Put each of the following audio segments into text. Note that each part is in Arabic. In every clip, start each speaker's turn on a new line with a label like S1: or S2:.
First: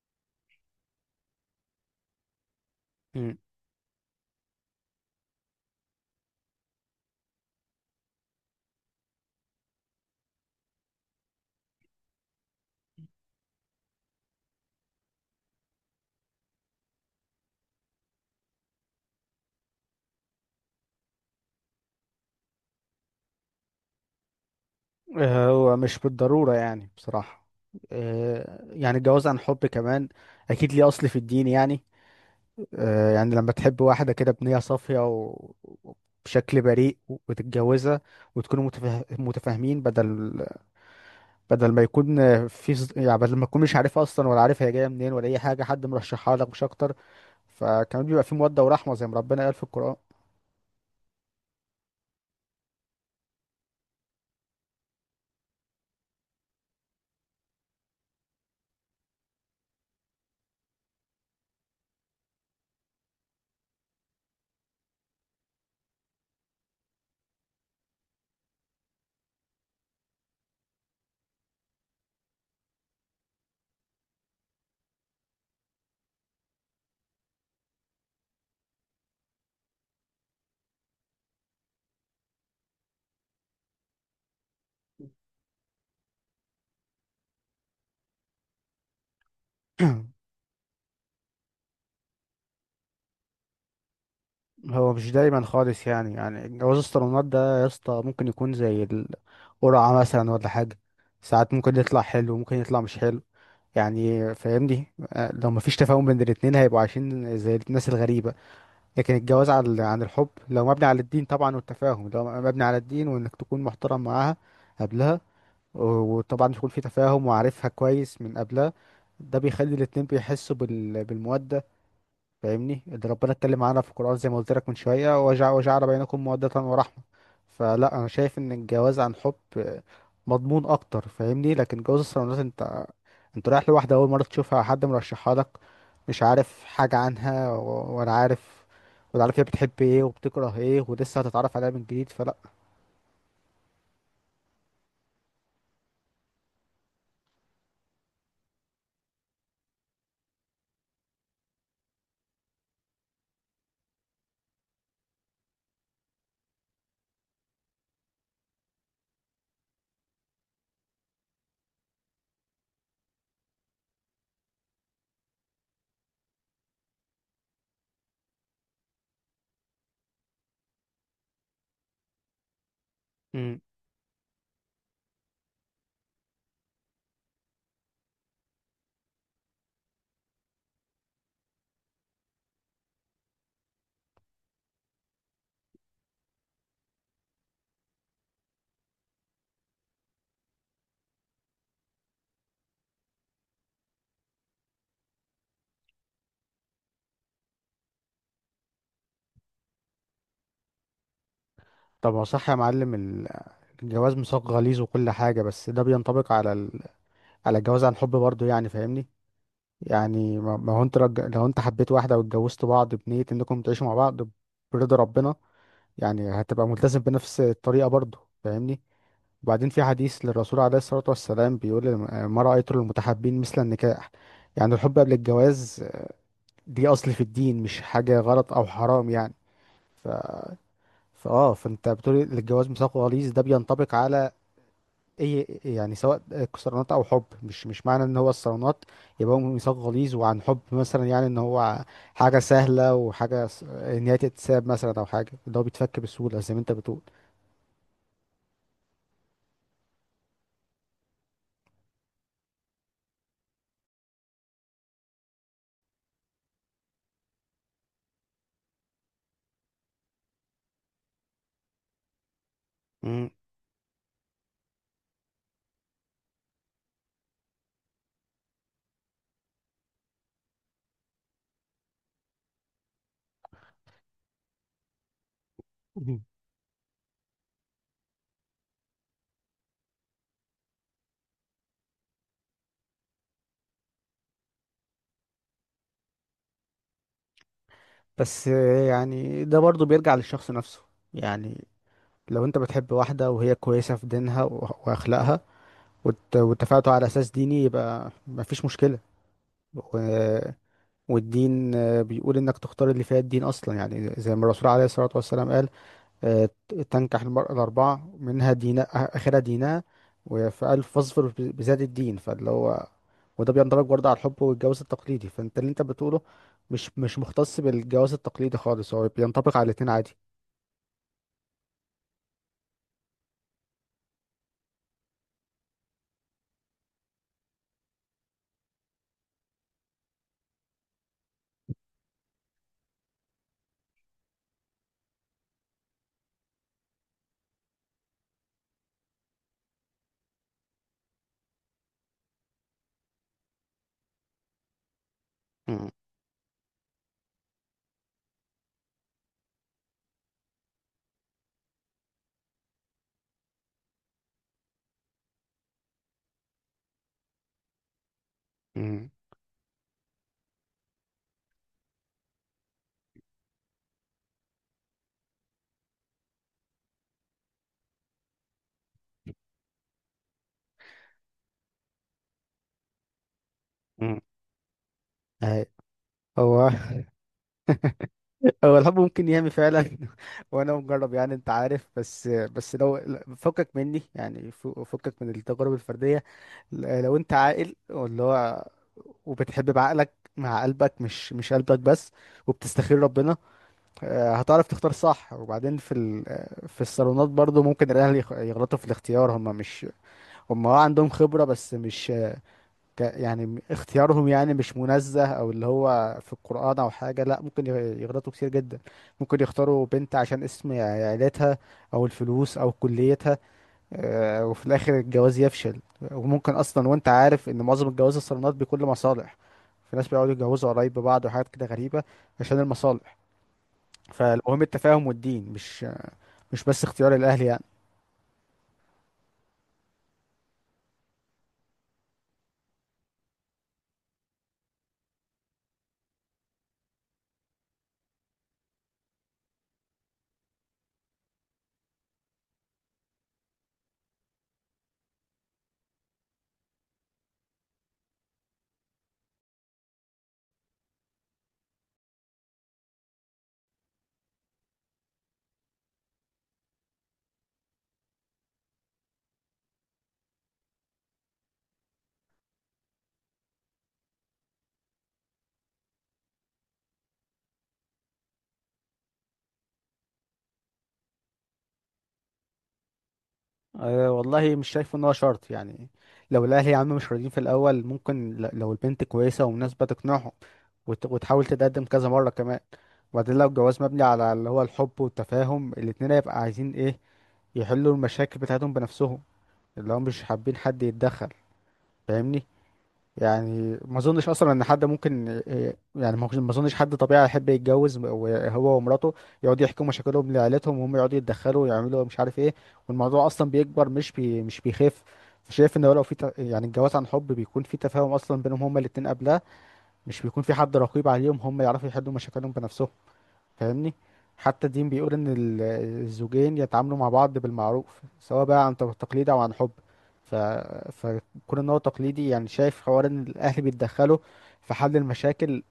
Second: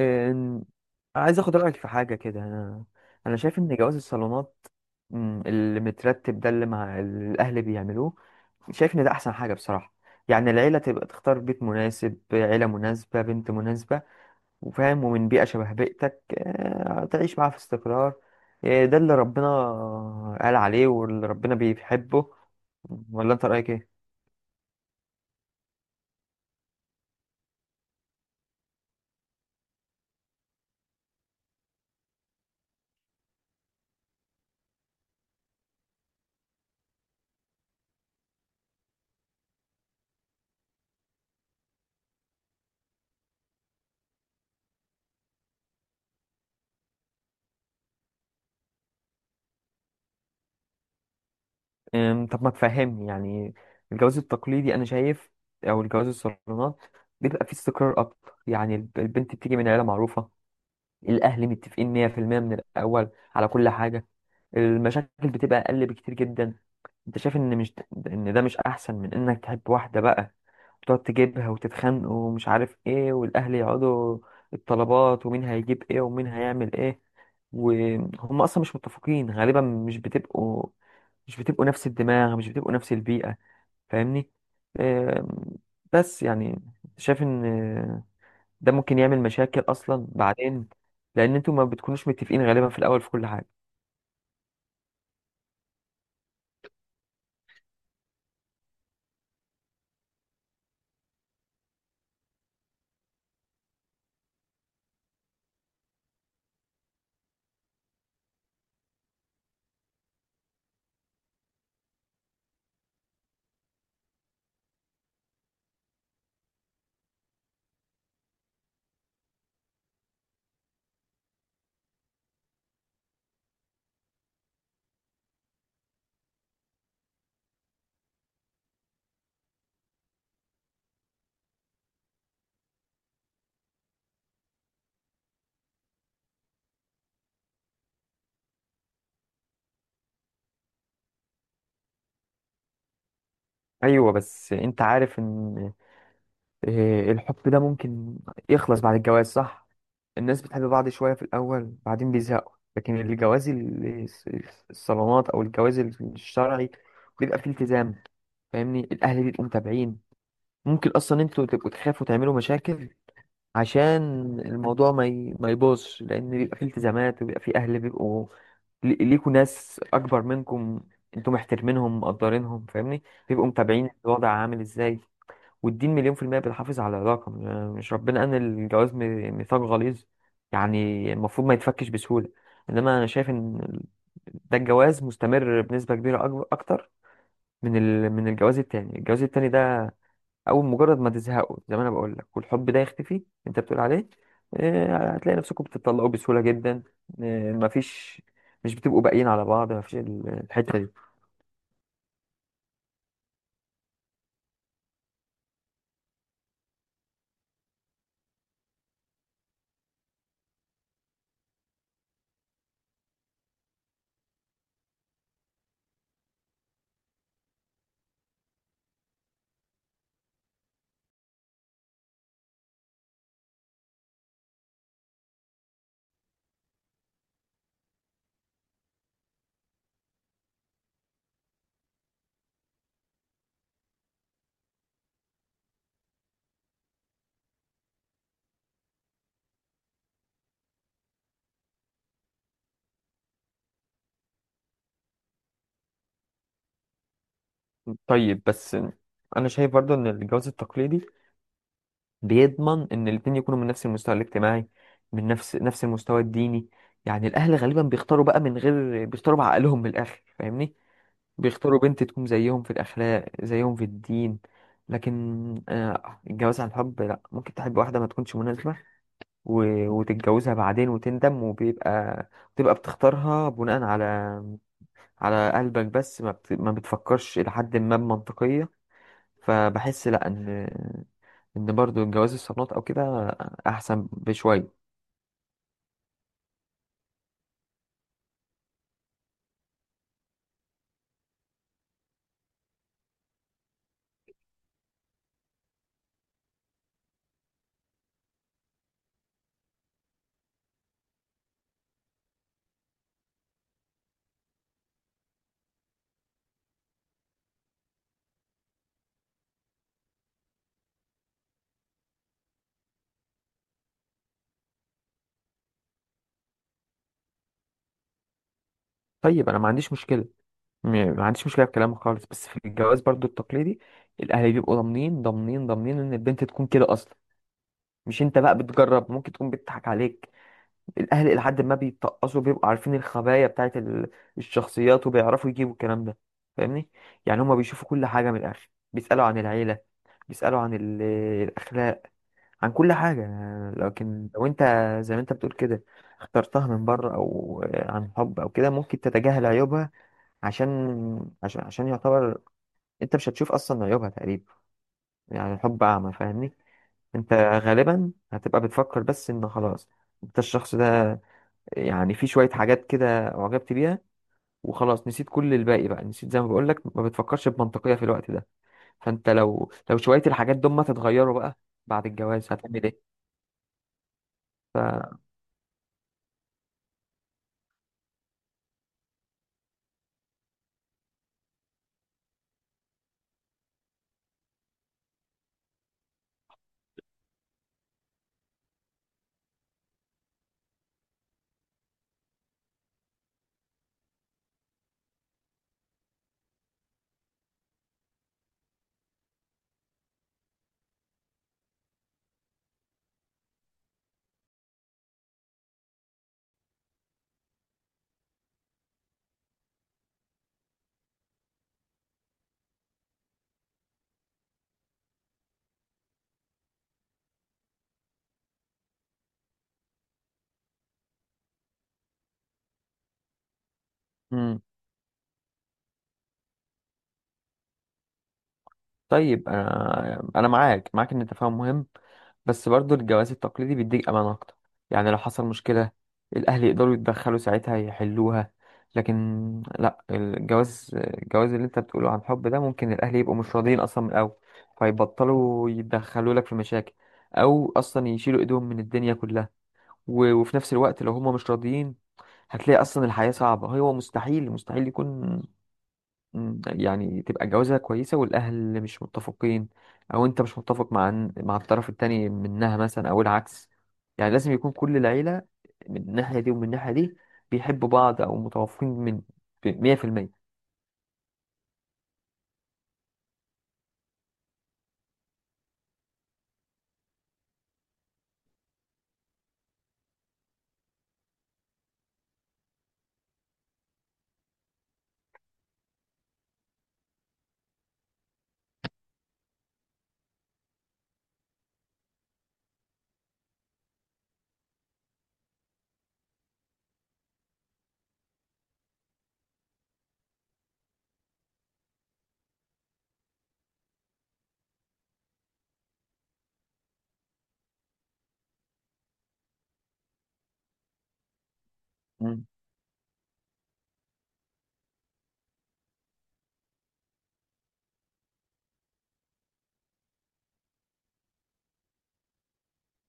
S1: إن- عايز اخد رايك في حاجه كده. انا
S2: مم.
S1: شايف ان جواز الصالونات، اللي مترتب ده اللي مع اللي الاهل بيعملوه. شايف ان ده احسن حاجه بصراحه. يعني العيله تبقى تختار بيت مناسب، عيله مناسبه، بنت مناسبه وفاهم ومن بيئه شبه بيئتك، تعيش معاها في استقرار. ده اللي ربنا قال عليه واللي ربنا بيحبه. ولا انت رايك ايه؟
S2: آه، هو مش بالضرورة يعني بصراحة. آه، يعني الجواز عن حب كمان أكيد ليه أصل في الدين يعني. آه، يعني لما تحب واحدة كده بنية صافية وبشكل بريء وتتجوزها وتكونوا متفاهمين، بدل ما يكون في ص- يعني بدل ما تكون مش عارفها أصلا ولا عارف هي جاية منين ولا أي حاجة، حد مرشحها لك مش أكتر. فكمان بيبقى في مودة ورحمة زي ما ربنا قال في القرآن.
S1: طب ما تفهمني. يعني الجواز التقليدي انا شايف، او الجواز الصالونات، بيبقى فيه استقرار اكتر. يعني البنت بتيجي من عيله معروفه، الاهل متفقين 100% من الاول على كل حاجه، المشاكل بتبقى اقل بكتير جدا. انت شايف ان مش، ان ده مش احسن من انك تحب واحده بقى، تقعد تجيبها وتتخانقوا ومش عارف ايه، والاهل يقعدوا الطلبات، ومين هيجيب ايه ومين هيعمل ايه، وهم اصلا مش متفقين غالبا. مش بتبقوا، مش بتبقوا نفس الدماغ، مش بتبقوا نفس البيئة. فاهمني؟ آم، بس يعني شايف ان ده ممكن يعمل مشاكل اصلا بعدين، لان انتوا ما بتكونوش متفقين غالبا في الاول في كل حاجة.
S2: هو مش دايما خالص، يعني جواز الصالونات ده يا اسطى ممكن يكون زي القرعة مثلا ولا حاجة. ساعات ممكن يطلع حلو، ممكن يطلع مش حلو، يعني فاهمني. آه، لو مفيش تفاهم بين الاتنين هيبقوا عايشين زي الناس الغريبة. لكن الجواز عن الحب، لو مبني على الدين طبعا، والتفاهم لو مبني على الدين، وانك تكون محترم معاها قبلها، و- وطبعا يكون في تفاهم وعارفها كويس من قبلها، ده بيخلي الاتنين بيحسوا بالمودة، فاهمني. ده ربنا اتكلم عنها في القرآن زي ما قلت لك من شوية، وجع وجعل بينكم مودة ورحمة. فلا، أنا شايف إن الجواز عن حب مضمون أكتر، فاهمني. لكن جواز الصالونات أنت رايح لواحدة أول مرة تشوفها، حد مرشحها لك، مش عارف حاجة عنها ولا عارف هي بتحب إيه وبتكره إيه، ولسه هتتعرف عليها من جديد، فلا.
S1: ايوه، بس انت عارف ان الحب ده ممكن يخلص بعد الجواز، صح؟ الناس بتحب بعض شوية في الأول بعدين بيزهقوا، لكن الجواز الصالونات أو الجواز الشرعي بيبقى فيه التزام. فاهمني؟ الأهل بيبقوا متابعين. ممكن أصلا أنتوا تبقوا تخافوا تعملوا مشاكل عشان الموضوع ما يبوظش، لأن بيبقى فيه التزامات وبيبقى فيه أهل بيبقوا ليكوا، ناس أكبر منكم أنتوا محترمينهم مقدرينهم. فاهمني؟ بيبقوا
S2: امم
S1: متابعين الوضع عامل إزاي. والدين مليون في المية بيحافظ على العلاقة. مش ربنا قال إن الجواز ميثاق غليظ؟ يعني المفروض ما يتفكش بسهولة. إنما أنا شايف إن ده الجواز مستمر بنسبة كبيرة، أكتر من من الجواز التاني. الجواز التاني ده، أول مجرد ما تزهقوا زي ما أنا بقول لك والحب ده يختفي، أنت بتقول عليه، هتلاقي نفسكم بتطلقوا بسهولة جدا. مفيش، مش بتبقوا باقيين على بعض. مفيش الحتة دي.
S2: طب ما صح يا معلم. الجواز ميثاق غليظ وكل حاجة، بس ده بينطبق على على الجواز عن حب برضه، يعني فاهمني. يعني ما هو انت لو انت حبيت واحدة واتجوزتوا بعض بنية انكم تعيشوا مع بعض برضا ربنا، يعني هتبقى ملتزم بنفس الطريقة برضه، فاهمني. وبعدين في حديث للرسول عليه الصلاة والسلام بيقول، ما رأيت المتحابين مثل النكاح. يعني الحب قبل الجواز دي أصل في الدين، مش حاجة غلط أو حرام يعني. ف... فاه فانت بتقول الجواز ميثاق غليظ، ده بينطبق على ايه يعني، سواء كسرانات او حب. مش معنى ان هو الصالونات يبقى هو ميثاق غليظ، وعن حب مثلا يعني ان هو حاجه سهله، ان هي تتساب مثلا او حاجه اللي هو بيتفك بسهوله زي ما انت بتقول.
S1: طيب بس أنا شايف برضو إن الجواز التقليدي بيضمن ان الاتنين يكونوا من نفس المستوى الاجتماعي، من نفس المستوى الديني. يعني الاهل غالبا بيختاروا بقى من غير، بيختاروا بعقلهم من الاخر. فاهمني؟ بيختاروا بنت تكون زيهم في
S2: مم.
S1: الاخلاق زيهم في الدين. لكن الجواز عن حب لا، ممكن تحب واحدة ما تكونش مناسبة وتتجوزها بعدين وتندم، وبيبقى بتبقى بتختارها بناء على على
S2: مم.
S1: قلبك بس، ما بتفكرش إلى حد ما بمنطقية. فبحس لا ان ان برضو جواز الصالونات او كده احسن بشويه.
S2: بس يعني ده برضو بيرجع للشخص نفسه. يعني لو انت بتحب واحده وهي كويسه في دينها واخلاقها، واتفقتوا على اساس ديني، يبقى مفيش مشكله. و... والدين بيقول انك تختار اللي فيها الدين اصلا، يعني زي ما الرسول عليه الصلاه والسلام قال، آه، تنكح المرأة الأربعة منها دينا، آخرها دينها، وفي ألف فاظفر بذات الدين. فاللي هو، وده بيندرج برضه على الحب والجواز التقليدي. فأنت اللي أنت بتقوله مش مختص بالجواز التقليدي خالص، هو بينطبق على الاتنين عادي.
S1: طيب انا ما عنديش مشكله، م- ما عنديش مشكله في كلامك خالص، بس في الجواز برضو التقليدي الاهل بيبقوا ضامنين ضامنين ضامنين ان البنت تكون كده اصلا، مش انت بقى بتجرب ممكن تكون بتضحك عليك. الاهل الى حد ما بيتقصوا بيبقوا عارفين الخبايا بتاعت الشخصيات وبيعرفوا يجيبوا الكلام ده. فاهمني؟ يعني هما بيشوفوا كل حاجه من الاخر، بيسالوا عن العيله، بيسالوا عن الاخلاق، عن كل حاجة.
S2: م-
S1: لكن لو انت زي ما انت بتقول كده اخترتها من بره او عن حب او كده، ممكن تتجاهل عيوبها عشان يعتبر، انت مش هتشوف اصلا عيوبها تقريبا. يعني الحب اعمى. فاهمني؟
S2: م-
S1: انت غالبا هتبقى بتفكر بس ان خلاص انت الشخص ده، يعني في شوية حاجات كده اعجبت بيها وخلاص نسيت كل الباقي بقى. نسيت زي ما بقول لك ما بتفكرش بمنطقية في الوقت ده. فانت لو شوية الحاجات دول ما تتغيروا بقى بعد
S2: م.
S1: الجواز هتعمل ايه؟
S2: أهي. هو
S1: ف...
S2: هو الحب ممكن يهمي فعلا وانا مجرب، يعني انت عارف. بس لو لا، فكك مني، يعني فكك من التجارب الفردية. لو انت عاقل واللي هو، وبتحب بعقلك مع قلبك، مش قلبك بس، وبتستخير ربنا، آه، هتعرف تختار صح. وبعدين في ال... آه، في الصالونات برضو ممكن الاهل يغلطوا في الاختيار. هم مش هم اه عندهم خبرة، بس مش يعني اختيارهم يعني مش منزه، او اللي هو في القرآن او حاجة، لا ممكن يغلطوا كتير جدا. ممكن يختاروا بنت عشان اسم عيلتها، او الفلوس، او كليتها. آه، وفي الاخر الجواز يفشل. وممكن اصلا، وانت عارف ان معظم الجواز الصالونات بكل مصالح، في ناس بيقعدوا يتجوزوا قريب ببعض وحاجات كده غريبة عشان المصالح.
S1: مم.
S2: فالمهم التفاهم والدين، مش بس اختيار الاهل، يعني.
S1: طيب انا معاك ان التفاهم مهم، بس برضو الجواز التقليدي بيديك امان اكتر. يعني لو حصل مشكله، الاهل يقدروا يتدخلوا ساعتها يحلوها. لكن لا، الجواز، الجواز اللي انت بتقوله عن حب ده، ممكن الاهل يبقوا مش راضيين اصلا من الاول، فيبطلوا يتدخلوا لك في مشاكل، او اصلا يشيلوا ايدهم من الدنيا كلها. وفي نفس الوقت لو هم مش راضيين هتلاقي اصلا الحياه صعبه. هو مستحيل مستحيل يكون، يعني تبقى الجوازة كويسة والأهل مش متفقين، أو أنت مش متفق مع الطرف التاني منها مثلا، أو العكس. يعني لازم يكون كل العيلة من الناحية دي ومن الناحية دي بيحبوا بعض أو متوافقين من مية في المية.
S2: أه والله، مش شايف ان هو شرط يعني. لو الاهل يا عم مش راضيين في الاول، ممكن لو البنت كويسه ومناسبه تقنعهم، وتحاول تتقدم كذا مره كمان. وبعدين لو الجواز مبني على اللي هو الحب والتفاهم، الاتنين هيبقى عايزين ايه، يحلوا المشاكل بتاعتهم بنفسهم، اللي هم مش حابين حد يتدخل، فاهمني. يعني ما اظنش اصلا ان حد ممكن إيه، يعني ما ما اظنش حد طبيعي يحب يتجوز، وهو ومراته يقعدوا يحكوا مشاكلهم لعيلتهم، وهم يقعدوا يتدخلوا ويعملوا مش عارف ايه، والموضوع اصلا بيكبر مش بيخف. شايف ان هو لو في الجواز عن حب بيكون في تفاهم اصلا بينهم هما الاتنين قبلها، مش بيكون في حد رقيب عليهم، هما يعرفوا يحلوا مشاكلهم بنفسهم، فاهمني. حتى الدين
S1: مم.
S2: بيقول ان الزوجين يتعاملوا مع بعض بالمعروف، سواء بقى عن تقليد او عن حب. ف... فكون ان هو تقليدي، يعني شايف حوار ان الاهل بيتدخلوا في حل المشاكل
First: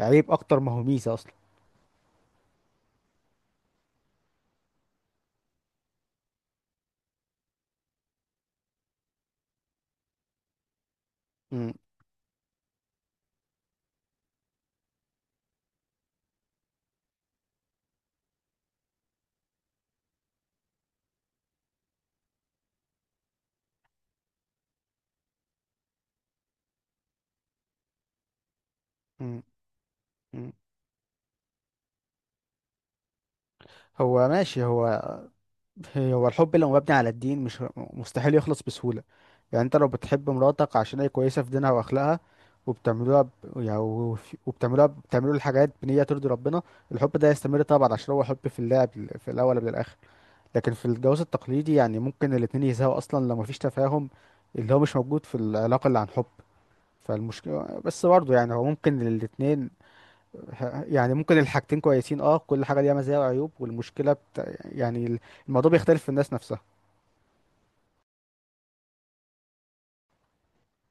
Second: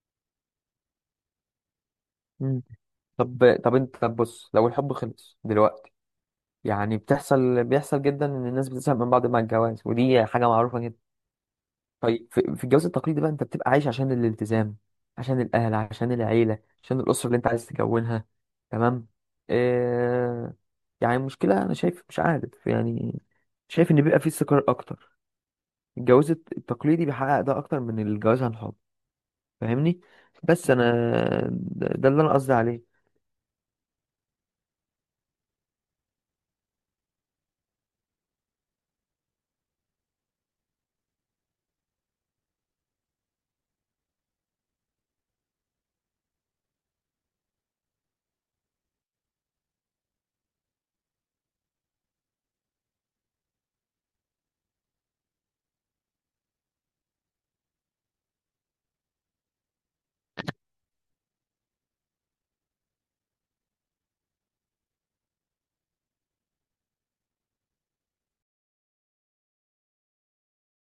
S2: عيب اكتر ما هو ميزة اصلا.
S1: مم. طب أنت طب بص، لو الحب خلص دلوقتي، يعني بتحصل بيحصل جدا إن الناس بتزهق من بعض مع الجواز، ودي حاجة معروفة جدا.
S2: م-
S1: طيب في في الجواز التقليدي بقى، انت بتبقى عايش عشان الالتزام، عشان الاهل، عشان العيله، عشان الاسره اللي انت عايز تكونها. تمام. آه. يعني المشكله انا شايف مش عارف يعني، شايف ان بيبقى فيه استقرار اكتر. الجواز التقليدي بيحقق ده اكتر من الجواز عن حب.
S2: م-
S1: فاهمني؟
S2: م.
S1: بس انا ده اللي انا قصدي عليه.
S2: هو ماشي. هو هو الحب لو مبني على الدين مش مستحيل يخلص بسهولة. يعني انت لو بتحب مراتك عشان هي كويسة في دينها واخلاقها، وبتعملوها ب... يعني وف- وبتعملوها بتعملوا الحاجات بنية ترضي ربنا، الحب ده يستمر طبعا عشان هو حب في الله، في الاول قبل الاخر. لكن في الجواز التقليدي يعني ممكن الاتنين يزهقوا اصلا لو مفيش تفاهم، اللي هو مش موجود في العلاقة اللي عن حب. فالمشكلة بس برضه، يعني هو ممكن الاتنين ممكن الحاجتين كويسين، اه كل حاجة ليها مزايا وعيوب، والمشكلة يعني الموضوع بيختلف في الناس نفسها.